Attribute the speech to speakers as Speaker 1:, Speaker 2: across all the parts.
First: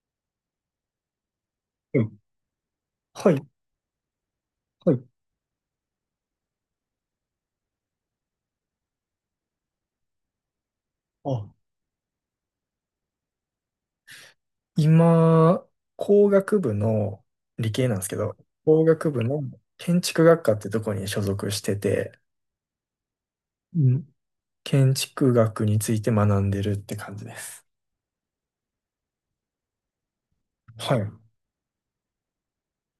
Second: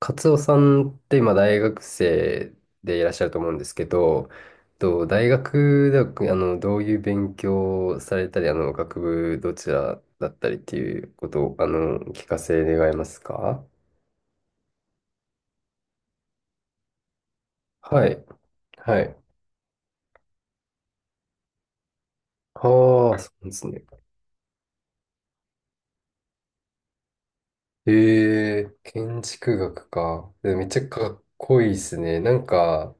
Speaker 1: カツオさんって今大学
Speaker 2: うん。
Speaker 1: 生でいらっしゃる
Speaker 2: は
Speaker 1: と
Speaker 2: い、
Speaker 1: 思うんですけど、
Speaker 2: はい。
Speaker 1: と大学ではどういう勉強をされたり、学部どちらだったりっていうこと
Speaker 2: あ、
Speaker 1: を聞かせ願えますか？
Speaker 2: 今、工学部の理系なんで
Speaker 1: は
Speaker 2: すけ
Speaker 1: い。
Speaker 2: ど、工
Speaker 1: は
Speaker 2: 学
Speaker 1: い。
Speaker 2: 部の建築学科ってとこに所属してて、
Speaker 1: ああ、そうです
Speaker 2: う
Speaker 1: ね。
Speaker 2: ん。建築学について学んでるって感じです。
Speaker 1: え、建築学か。でめっちゃ
Speaker 2: は
Speaker 1: か
Speaker 2: い。
Speaker 1: っこいいですね。なんか、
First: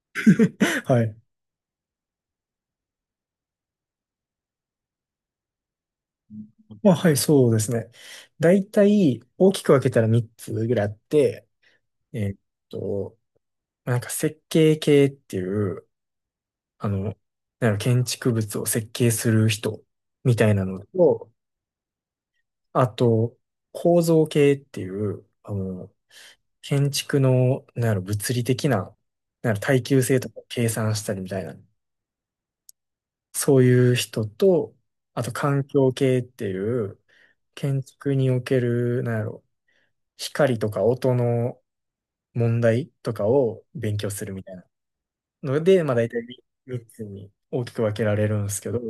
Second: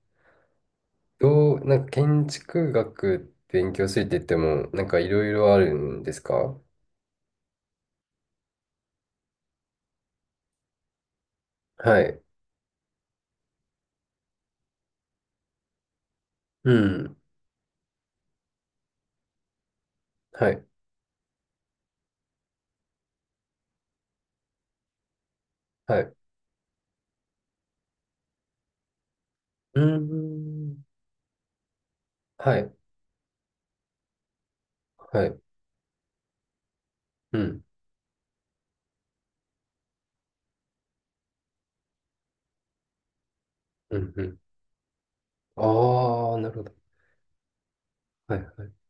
Speaker 2: はい。
Speaker 1: どう、なんか建築学勉強するって言っても、なんかいろいろあるんですか？
Speaker 2: まあ、はい、そうですね。大体、大きく分けたら3つぐらいあって、
Speaker 1: はい。
Speaker 2: えーっと、なんか設計系っていう、
Speaker 1: う
Speaker 2: あ
Speaker 1: ん。
Speaker 2: の、なんか建築物を設計する人みた
Speaker 1: は
Speaker 2: い
Speaker 1: い。
Speaker 2: なのと、あと、構造系っていう、あの、
Speaker 1: はい。う
Speaker 2: 建築の、なんやろ、物理的な、なんやろ、
Speaker 1: ー
Speaker 2: 耐久性とかを計
Speaker 1: ん。
Speaker 2: 算したりみたいな、
Speaker 1: はい。
Speaker 2: そういう人と、あ
Speaker 1: は
Speaker 2: と
Speaker 1: い。
Speaker 2: 環境系っていう、
Speaker 1: うん。
Speaker 2: 建築における、なんやろ、光とか音の問題とかを勉
Speaker 1: う
Speaker 2: 強
Speaker 1: ん。う
Speaker 2: する
Speaker 1: ん。
Speaker 2: みたいなので、まあ大体
Speaker 1: ああ、なるほど。
Speaker 2: 3つに大きく分けられ
Speaker 1: は
Speaker 2: る
Speaker 1: い。
Speaker 2: んです
Speaker 1: は
Speaker 2: け
Speaker 1: い。
Speaker 2: ど、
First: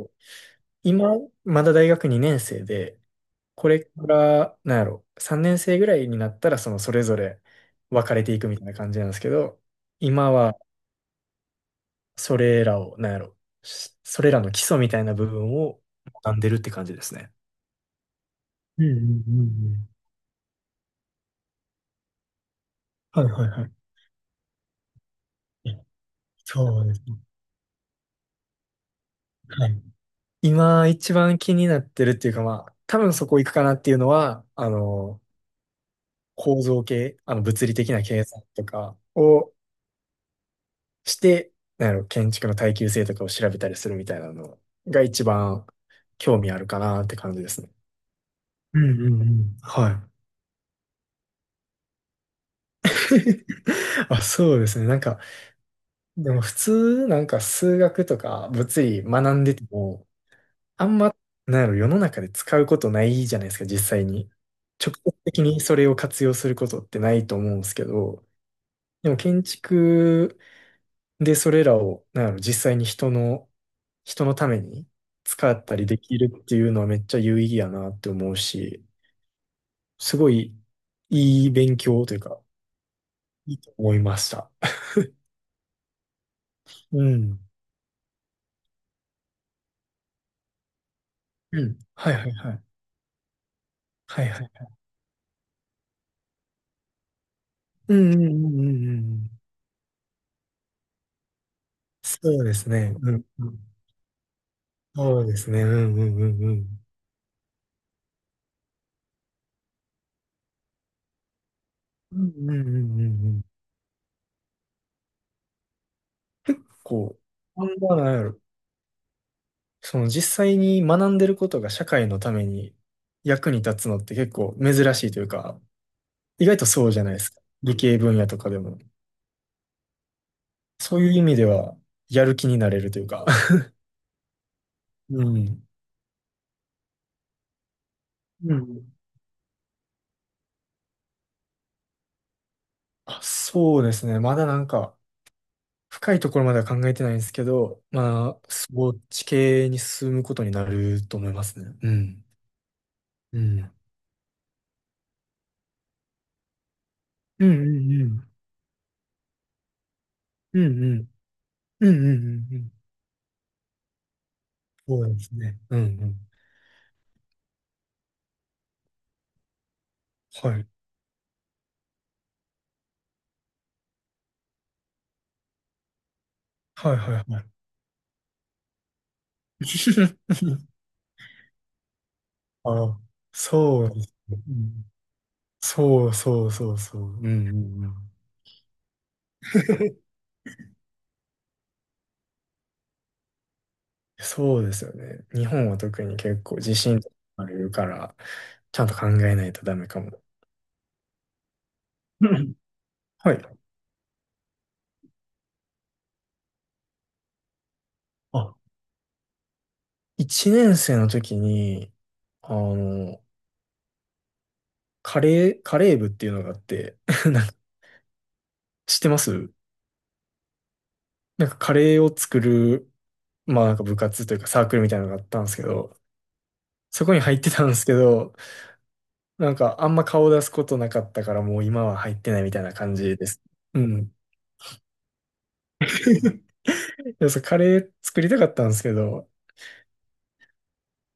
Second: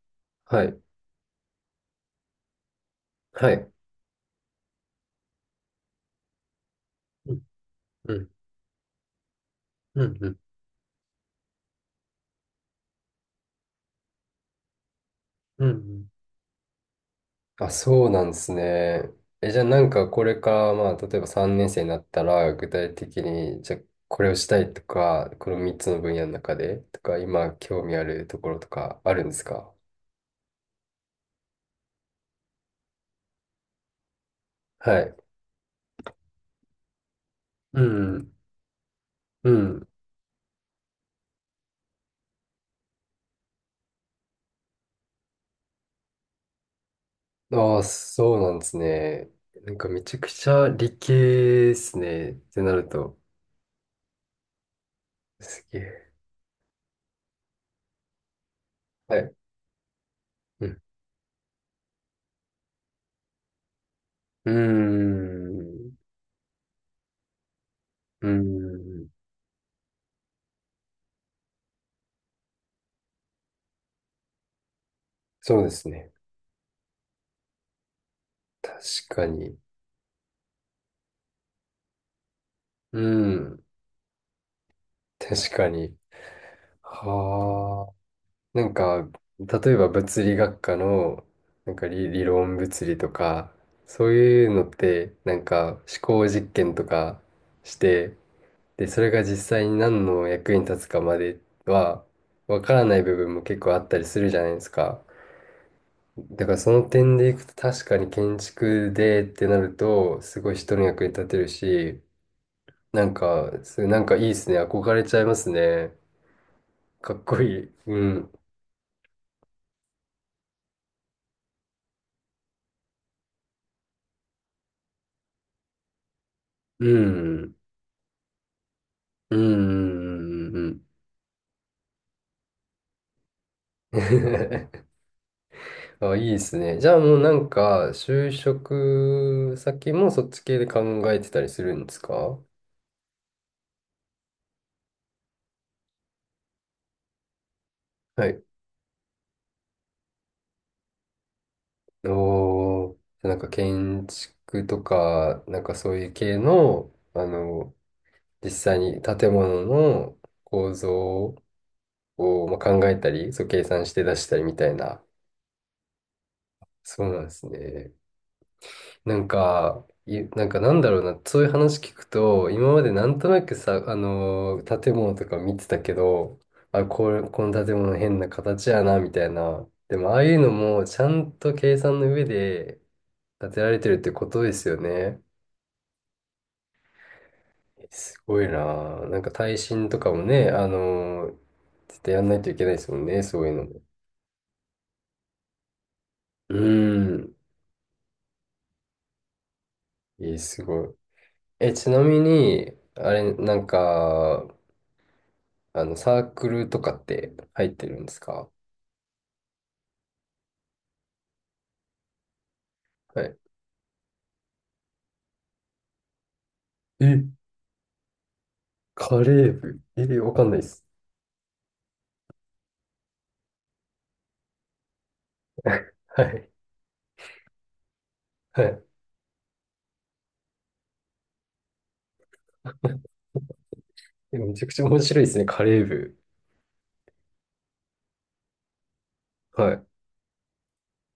Speaker 1: はい。
Speaker 2: 今、まだ大学2年生で、
Speaker 1: は
Speaker 2: こ
Speaker 1: い。
Speaker 2: れから、なんやろ、3年生ぐらいになったら、その、それぞ
Speaker 1: う
Speaker 2: れ
Speaker 1: ん。
Speaker 2: 分
Speaker 1: う
Speaker 2: かれ
Speaker 1: ん。
Speaker 2: ていくみたいな感じなんですけど、
Speaker 1: うん。う
Speaker 2: 今
Speaker 1: ん。
Speaker 2: は、それらを、なんやろ、それらの基礎みたいな部分
Speaker 1: うんう
Speaker 2: を
Speaker 1: ん、
Speaker 2: 学んでるって感じですね。
Speaker 1: あ、そうなんです
Speaker 2: うんう
Speaker 1: ね。
Speaker 2: んうん
Speaker 1: え、じゃあ
Speaker 2: う
Speaker 1: な
Speaker 2: ん。
Speaker 1: んかこれから、まあ、例えば3年生になったら、具体的
Speaker 2: はいはい
Speaker 1: に、
Speaker 2: は
Speaker 1: じゃあこれをしたいとか、この
Speaker 2: い。
Speaker 1: 3
Speaker 2: え
Speaker 1: つの分野の中で、
Speaker 2: そうで
Speaker 1: と
Speaker 2: す
Speaker 1: か、
Speaker 2: ね。
Speaker 1: 今興味あるところとかあるんです
Speaker 2: は
Speaker 1: か？
Speaker 2: い。今一番気になってるっていうかまあ、多分そこ行くかなっていうのは、あ
Speaker 1: はい。
Speaker 2: の、構造系、あの物理
Speaker 1: う
Speaker 2: 的な計
Speaker 1: ん。
Speaker 2: 算とか
Speaker 1: う
Speaker 2: を
Speaker 1: ん。
Speaker 2: して、あの、建築の耐久性とかを調べたりするみたいなのが一番興味あるかなって感じですね。
Speaker 1: ああ、そうなんです
Speaker 2: うんうんう
Speaker 1: ね。
Speaker 2: ん。
Speaker 1: なんか
Speaker 2: は
Speaker 1: め
Speaker 2: い。
Speaker 1: ちゃくちゃ理系ですね。ってなると。
Speaker 2: あ、そうですね。なんか、
Speaker 1: すげえ。
Speaker 2: でも普通、なんか数学とか物理
Speaker 1: はい。
Speaker 2: 学んでても、
Speaker 1: うん。
Speaker 2: あんま、なんやろ、世の中で使うことないじゃないですか、実際に。
Speaker 1: う
Speaker 2: 直接
Speaker 1: ー
Speaker 2: 的にそれ
Speaker 1: ん。
Speaker 2: を活用することってないと思うんですけど、
Speaker 1: うーん。
Speaker 2: でも建築で、それらを、なんやろ、実際に人の、人のために使
Speaker 1: そう
Speaker 2: っ
Speaker 1: で
Speaker 2: たり
Speaker 1: す
Speaker 2: で
Speaker 1: ね。
Speaker 2: きるっていうのはめっちゃ有意義やなって思う
Speaker 1: 確
Speaker 2: し、
Speaker 1: かに。
Speaker 2: すごいいい勉強というか、
Speaker 1: う
Speaker 2: いい
Speaker 1: ん。
Speaker 2: と思いました。
Speaker 1: 確かに。
Speaker 2: うん。
Speaker 1: はあ。なんか、例えば物理学科の、
Speaker 2: う
Speaker 1: なん
Speaker 2: ん。
Speaker 1: か理、
Speaker 2: はい
Speaker 1: 理
Speaker 2: はいは
Speaker 1: 論
Speaker 2: い。
Speaker 1: 物理とか、そう
Speaker 2: はいは
Speaker 1: いうの
Speaker 2: い。
Speaker 1: って、なんか思考実験とかし
Speaker 2: うん
Speaker 1: て、
Speaker 2: うんうんう
Speaker 1: で、
Speaker 2: んう
Speaker 1: それが実
Speaker 2: ん
Speaker 1: 際に何の役に立つかまでは、
Speaker 2: そうで
Speaker 1: わ
Speaker 2: す
Speaker 1: から
Speaker 2: ね。
Speaker 1: ない
Speaker 2: う
Speaker 1: 部
Speaker 2: ん、
Speaker 1: 分も
Speaker 2: う
Speaker 1: 結構
Speaker 2: ん。
Speaker 1: あったりするじゃないですか。
Speaker 2: そうですね。うんうんう
Speaker 1: だ
Speaker 2: ん
Speaker 1: か
Speaker 2: う
Speaker 1: ら
Speaker 2: ん。
Speaker 1: その点でいくと確かに建築でってなると、すごい人の役に立てるし、
Speaker 2: うんうんうんうん
Speaker 1: なん
Speaker 2: うん。
Speaker 1: か、それなんかいいですね。憧れちゃいますね。か
Speaker 2: こう、
Speaker 1: っこい
Speaker 2: こ
Speaker 1: い。う
Speaker 2: んな、なや
Speaker 1: ん。
Speaker 2: ろ。その実際に学んでることが社会のために役に立つのって結構珍しいというか、意外とそ
Speaker 1: う
Speaker 2: うじゃないですか。
Speaker 1: ん。
Speaker 2: 理系分野とかでも。
Speaker 1: うん。う
Speaker 2: そういう意味では、やる気になれるというか。
Speaker 1: ん。
Speaker 2: うん。
Speaker 1: あ、いいですね。じゃあもうなんか、就
Speaker 2: うん。
Speaker 1: 職先もそっち系で考えてたりするんですか？
Speaker 2: あ、そうですね。まだなんか、深いところまでは考えてないんですけど、
Speaker 1: は
Speaker 2: ま
Speaker 1: い。
Speaker 2: あ、そっち系に進むことになると思いますね。うん。
Speaker 1: おー、な
Speaker 2: う
Speaker 1: んか
Speaker 2: ん。
Speaker 1: 建築とか、なんかそういう系の、
Speaker 2: うんうんうん。
Speaker 1: 実際に建物の
Speaker 2: う
Speaker 1: 構
Speaker 2: んうん。
Speaker 1: 造
Speaker 2: うんうんう
Speaker 1: をま
Speaker 2: んう
Speaker 1: あ
Speaker 2: ん。
Speaker 1: 考えたり、そう計算して出したりみたい
Speaker 2: そ
Speaker 1: な。
Speaker 2: うですね。うんうん。
Speaker 1: そうなんですね。なん
Speaker 2: は
Speaker 1: か
Speaker 2: い。
Speaker 1: なんだろうな、そういう話聞くと、今までなんとなくさ、建物とか見てたけど、
Speaker 2: はいはいはい。
Speaker 1: この建物変な形やな、みたいな。でも、ああいうの もちゃんと計算の上で
Speaker 2: あ、
Speaker 1: 建てられ
Speaker 2: そ
Speaker 1: て
Speaker 2: う
Speaker 1: るっ
Speaker 2: で
Speaker 1: て
Speaker 2: す
Speaker 1: こ
Speaker 2: ね。
Speaker 1: と
Speaker 2: う
Speaker 1: ですよ
Speaker 2: ん
Speaker 1: ね。
Speaker 2: そうそうそうそう。うんうんうん。
Speaker 1: すごいな。なんか耐震と かもね、絶対やんないといけないですもんね、そういうの。
Speaker 2: そうですよね。日本は特に結
Speaker 1: う
Speaker 2: 構地震とか
Speaker 1: ん。
Speaker 2: あるから、ちゃんと考えないとダメかも。
Speaker 1: えー、すごい。え、ちなみ
Speaker 2: うん
Speaker 1: に、あ れ、
Speaker 2: は
Speaker 1: な
Speaker 2: い。
Speaker 1: んか、サークルとかって入ってるんですか？
Speaker 2: あ、1年生の時に、あの、
Speaker 1: はい。
Speaker 2: カレー部っていうのがあって、
Speaker 1: え、
Speaker 2: なんか知ってま
Speaker 1: カレ
Speaker 2: す
Speaker 1: ー部。え、わかんないです。
Speaker 2: なんかカレーを作る、まあなんか部活というかサークルみたいなのがあったんです けど、
Speaker 1: はい。
Speaker 2: そこに入ってたんですけど、
Speaker 1: はい。
Speaker 2: なんかあんま顔出すことなかったからもう今は入ってないみたいな感じです。うん。
Speaker 1: えめちゃくちゃ面白いですね、カレー部。
Speaker 2: いやそうカレー作りたかったんですけど、
Speaker 1: はい。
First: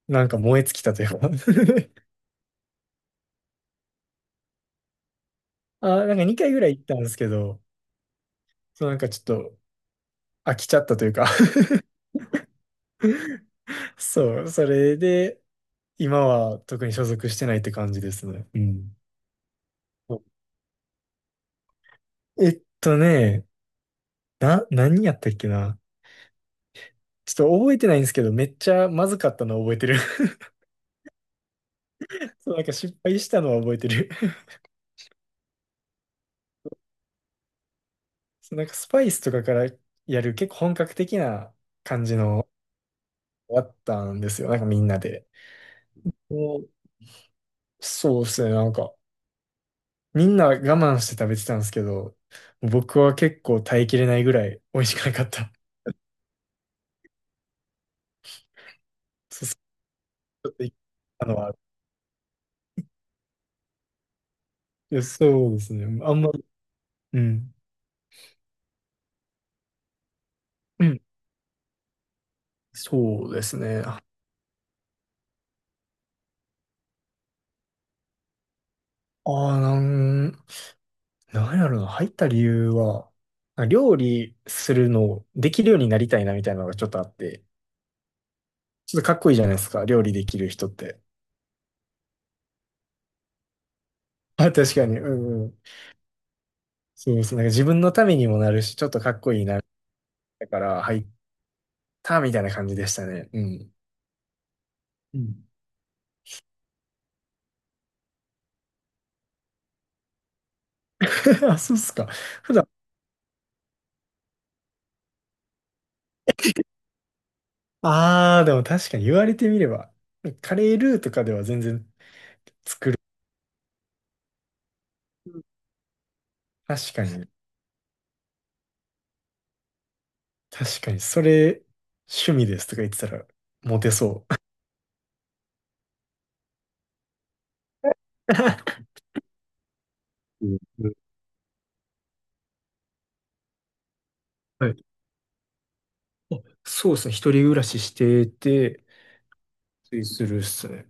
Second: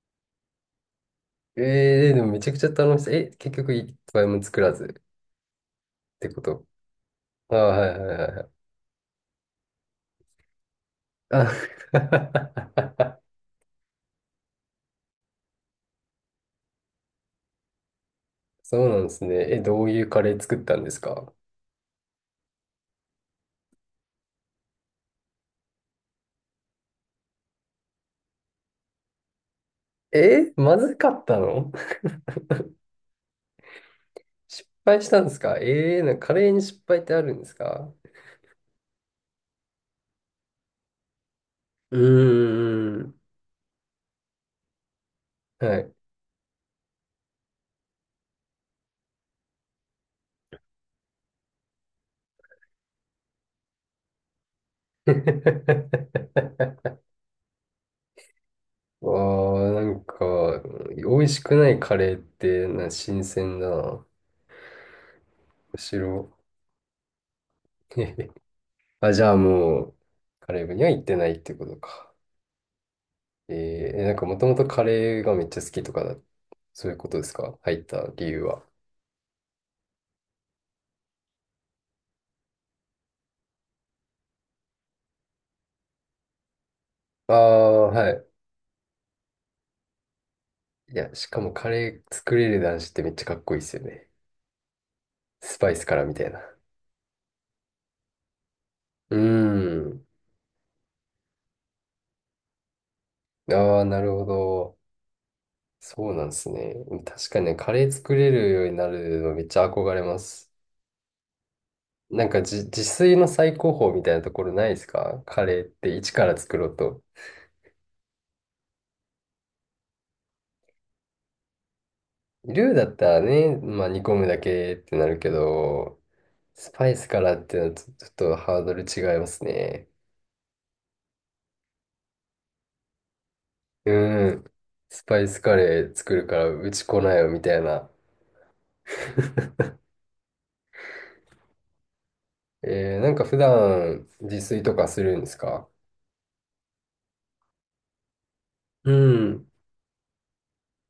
Speaker 2: なんか燃え尽きたというか
Speaker 1: えー、でもめちゃくちゃ楽しそう。え、結局一杯も作らずっ
Speaker 2: あー、なんか
Speaker 1: てこ
Speaker 2: 2回ぐ
Speaker 1: と？
Speaker 2: らい行ったんですけ
Speaker 1: あー、
Speaker 2: ど、
Speaker 1: はいはいはいはい。
Speaker 2: そうなんかちょっと飽きちゃったというか
Speaker 1: あ
Speaker 2: そう、それで、今は特に所属してないって感じですね。う
Speaker 1: そう
Speaker 2: ん。
Speaker 1: なんですね。え、どういうカレー作ったんですか？
Speaker 2: えっとね、何やったっけな。ちょっと覚えてないんですけど、めっちゃまずかったのは覚えてる
Speaker 1: え、まずかったの？
Speaker 2: そう、なんか失敗したのは覚えてる
Speaker 1: 失敗したんですか？ええー、なんかカレーに失敗ってあるんですか？
Speaker 2: そう、なんかスパイスとかからやる結構本格的な
Speaker 1: う
Speaker 2: 感じの
Speaker 1: ーん。
Speaker 2: 終わったんですよ。なんかみんなで。
Speaker 1: はい。
Speaker 2: おそうですね、なんか。みんな我慢して食べてたんですけど、僕は結構耐えきれないぐらい美味しくなかった。そう、そう
Speaker 1: わあ、なん
Speaker 2: ちょっ
Speaker 1: か、
Speaker 2: とい
Speaker 1: 美
Speaker 2: あ
Speaker 1: 味
Speaker 2: の
Speaker 1: しく
Speaker 2: は、
Speaker 1: ないカレーって、新鮮だな。
Speaker 2: いやそうです
Speaker 1: む
Speaker 2: ね。
Speaker 1: し
Speaker 2: あん
Speaker 1: ろ。
Speaker 2: まり、うん。
Speaker 1: あ、じゃあもう、カレー部に
Speaker 2: う
Speaker 1: は行
Speaker 2: ん。
Speaker 1: ってないってことか。
Speaker 2: そうですね。
Speaker 1: え
Speaker 2: あ
Speaker 1: ー、なんかもともとカレーがめっちゃ好きとかだ、そういうことですか？入った理由は。
Speaker 2: あー、なんやろな。入った理由は、料理するのをできるようになりたいなみたいなのがちょっとあっ
Speaker 1: あ
Speaker 2: て、
Speaker 1: あ、はい。
Speaker 2: ちょっとかっこいいじゃないですか。料理できる人っ
Speaker 1: い
Speaker 2: て。
Speaker 1: や、しかもカレー作れる男子ってめっちゃかっこいいですよね。
Speaker 2: あ、確かに。うんう
Speaker 1: ス
Speaker 2: ん。
Speaker 1: パイスからみたいな。
Speaker 2: そうですね。なんか自分のためにもなるし、ちょっとか
Speaker 1: うー
Speaker 2: っこいいな。
Speaker 1: ん。
Speaker 2: だから入ったみたいな感じでしたね。うん。
Speaker 1: ああ、なるほど。
Speaker 2: うん
Speaker 1: そうなんですね。確かにね、カレー作れるようになるのめっちゃ憧れます。
Speaker 2: あ、そうっすか。
Speaker 1: なんか
Speaker 2: 普
Speaker 1: じ、
Speaker 2: 段、
Speaker 1: 自炊の最高峰みたいなところないですか？カレーって一から作ろうと。
Speaker 2: ああ、でも確かに言われてみれば、カレールーとかでは全然、
Speaker 1: ルーだったらね、まあ煮込むだけってなるけど、スパ
Speaker 2: 確
Speaker 1: イ
Speaker 2: か
Speaker 1: スか
Speaker 2: に、
Speaker 1: らってのはちょっとハードル違いますね。
Speaker 2: 確かに、それ、趣味ですとか言ってたら、モテそ
Speaker 1: う
Speaker 2: う。
Speaker 1: ん。スパイスカレー作るからうち来ないよみたいな。
Speaker 2: うんうん
Speaker 1: えー、なんか普段自炊
Speaker 2: は
Speaker 1: と
Speaker 2: い。
Speaker 1: かするんですか？
Speaker 2: あそうですね。一人暮らししてて、
Speaker 1: うん。
Speaker 2: ついするっすね。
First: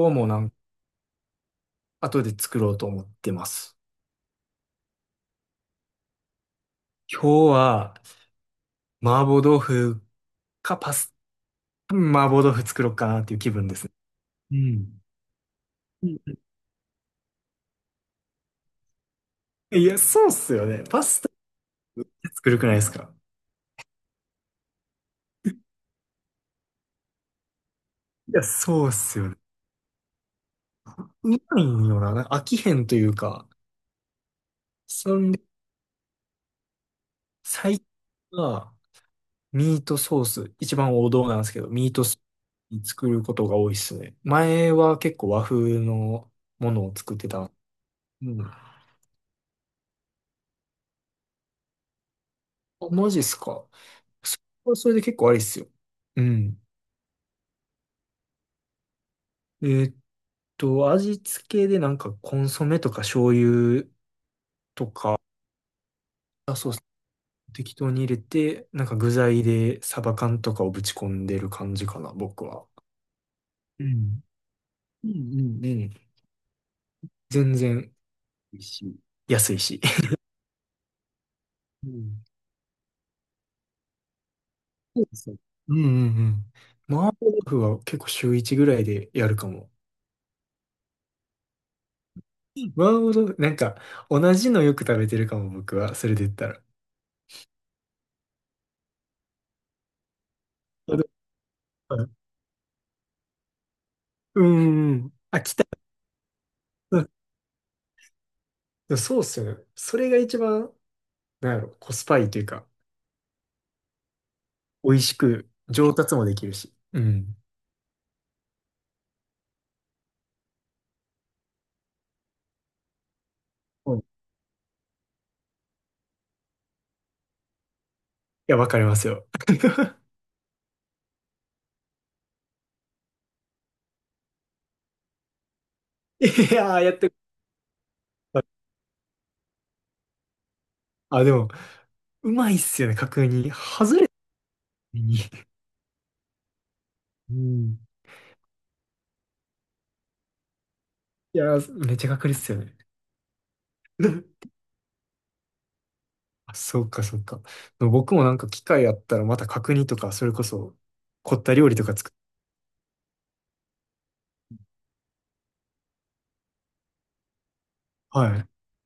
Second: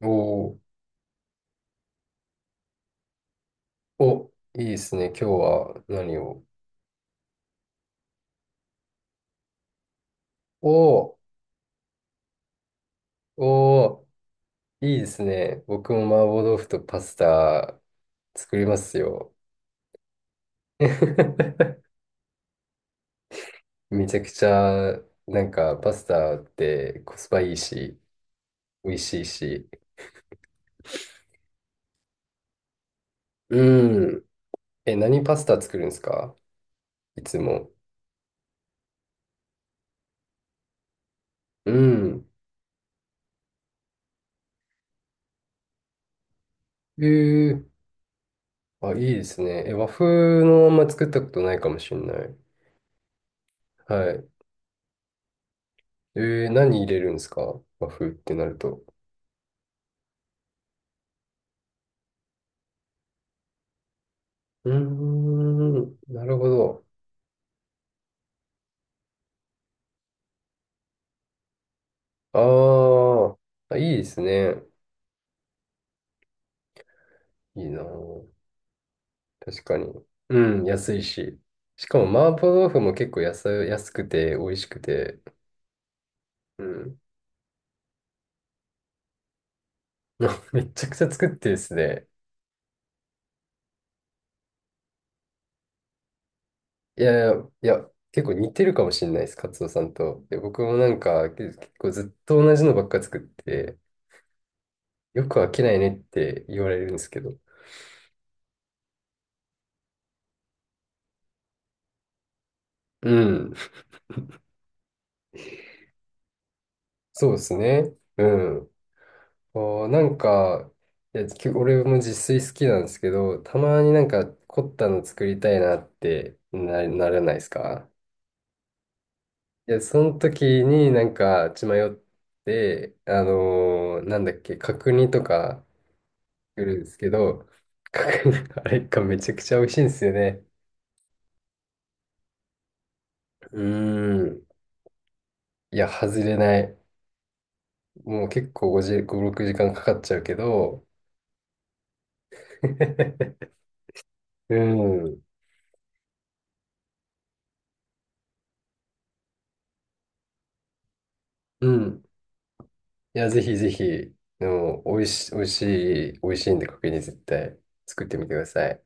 Speaker 1: お
Speaker 2: 日もなん、
Speaker 1: ー
Speaker 2: 後で作ろうと思ってます。
Speaker 1: お、いいですね。今日は何を？
Speaker 2: 今日は、麻婆豆腐か
Speaker 1: お、
Speaker 2: 麻婆豆腐作ろうかなっていう気分ですね。
Speaker 1: お
Speaker 2: う
Speaker 1: ー、いい
Speaker 2: ん。
Speaker 1: ですね。僕も麻婆豆腐とパスタ作りますよ。
Speaker 2: いや、そうっすよね。パスタっ て作るくないですか
Speaker 1: めちゃくちゃ、なんかパスタってコスパいいし、
Speaker 2: いや、そうっ
Speaker 1: 美味
Speaker 2: す
Speaker 1: しい
Speaker 2: よね。
Speaker 1: し。
Speaker 2: 見ないんよな。なんか飽きへんというか、
Speaker 1: うん。え、
Speaker 2: そ
Speaker 1: 何
Speaker 2: ん
Speaker 1: パ
Speaker 2: で、
Speaker 1: スタ作るんですか、いつも。
Speaker 2: 最近は、ミートソース、一番王道なんですけど、
Speaker 1: う
Speaker 2: ミートソース
Speaker 1: ん。
Speaker 2: に作ることが多いっすね。前は結構和風のものを
Speaker 1: え
Speaker 2: 作ってた。
Speaker 1: ー、
Speaker 2: うん。あ、
Speaker 1: あ、いいですね。え、和風のまんま作ったことないかもしれない。
Speaker 2: マジっすか。
Speaker 1: はい。
Speaker 2: それはそれで結構ありっすよ。
Speaker 1: え
Speaker 2: う
Speaker 1: ー、
Speaker 2: ん。
Speaker 1: 何入れるんですか、和風ってなると。
Speaker 2: えーっ味付けでなんかコンソメとか醤油
Speaker 1: うー
Speaker 2: とか
Speaker 1: ん、なるほど。
Speaker 2: 適当に入れて、なんか具材でサバ缶とかをぶち込んでる感じかな、僕は。
Speaker 1: あーあ、
Speaker 2: う
Speaker 1: いいです
Speaker 2: ん
Speaker 1: ね。
Speaker 2: うんうんうん。全
Speaker 1: いいな
Speaker 2: 然。
Speaker 1: ぁ。
Speaker 2: いいし、安い
Speaker 1: 確か
Speaker 2: し。
Speaker 1: に。うん、安いし。し
Speaker 2: う
Speaker 1: かも、
Speaker 2: ん。
Speaker 1: 麻婆豆腐も結構安、安くて、美味しく
Speaker 2: そうで
Speaker 1: て。
Speaker 2: すね。うんうん
Speaker 1: う
Speaker 2: うん。
Speaker 1: ん。
Speaker 2: 麻婆豆腐は結構週1ぐらいでやるかも。
Speaker 1: めちゃくちゃ作ってですね。
Speaker 2: 麻婆豆腐、なんか、同じのよく食べてるかも、僕は。それで言ったら。
Speaker 1: いやいや、いや、結構似てるかもしれないです、カツオさんと。で、僕もな
Speaker 2: あ
Speaker 1: ん
Speaker 2: で
Speaker 1: か、結構ずっと同じのばっか作って、
Speaker 2: うんうん。
Speaker 1: よく
Speaker 2: あ、
Speaker 1: 飽
Speaker 2: 来
Speaker 1: き
Speaker 2: た。
Speaker 1: ないねって言われるんで
Speaker 2: う
Speaker 1: す
Speaker 2: ん
Speaker 1: けど。
Speaker 2: でもそうっすよね。それが一番、なんやろ、コスパいいというか、
Speaker 1: うん、
Speaker 2: 美味しく上達もできるし。う
Speaker 1: そう
Speaker 2: ん。
Speaker 1: ですね。うん。おなんか、いや、俺も自炊好きなんですけど、たまに
Speaker 2: うん
Speaker 1: な
Speaker 2: い
Speaker 1: んか凝ったの作りたいなってならないですか？
Speaker 2: や、わかりますよ。
Speaker 1: いや、その時になんか血迷って、あのーなんだっけ、角煮とか
Speaker 2: い
Speaker 1: 作る
Speaker 2: やー、
Speaker 1: んで
Speaker 2: や
Speaker 1: す
Speaker 2: っ
Speaker 1: け
Speaker 2: て
Speaker 1: ど、角煮、あれがめちゃくちゃ美味しいんですよね。
Speaker 2: あ、でも、うまいっすよね、確認。
Speaker 1: う
Speaker 2: 外れた
Speaker 1: ーん。
Speaker 2: 時に。
Speaker 1: いや、外れない。
Speaker 2: うん
Speaker 1: もう結構5、5、6時間かんかかっちゃうけど、
Speaker 2: いやー、めっちゃ確率っすよね。
Speaker 1: うん。
Speaker 2: あ、そうか、そうか。僕もなんか機会あったらまた角煮とか、それこそ凝った
Speaker 1: う
Speaker 2: 料理とか
Speaker 1: ん。
Speaker 2: 作っ
Speaker 1: いや、ぜひぜひ、でも、美味しいんで、角煮絶対作ってみてく
Speaker 2: は
Speaker 1: だ
Speaker 2: い。
Speaker 1: さい。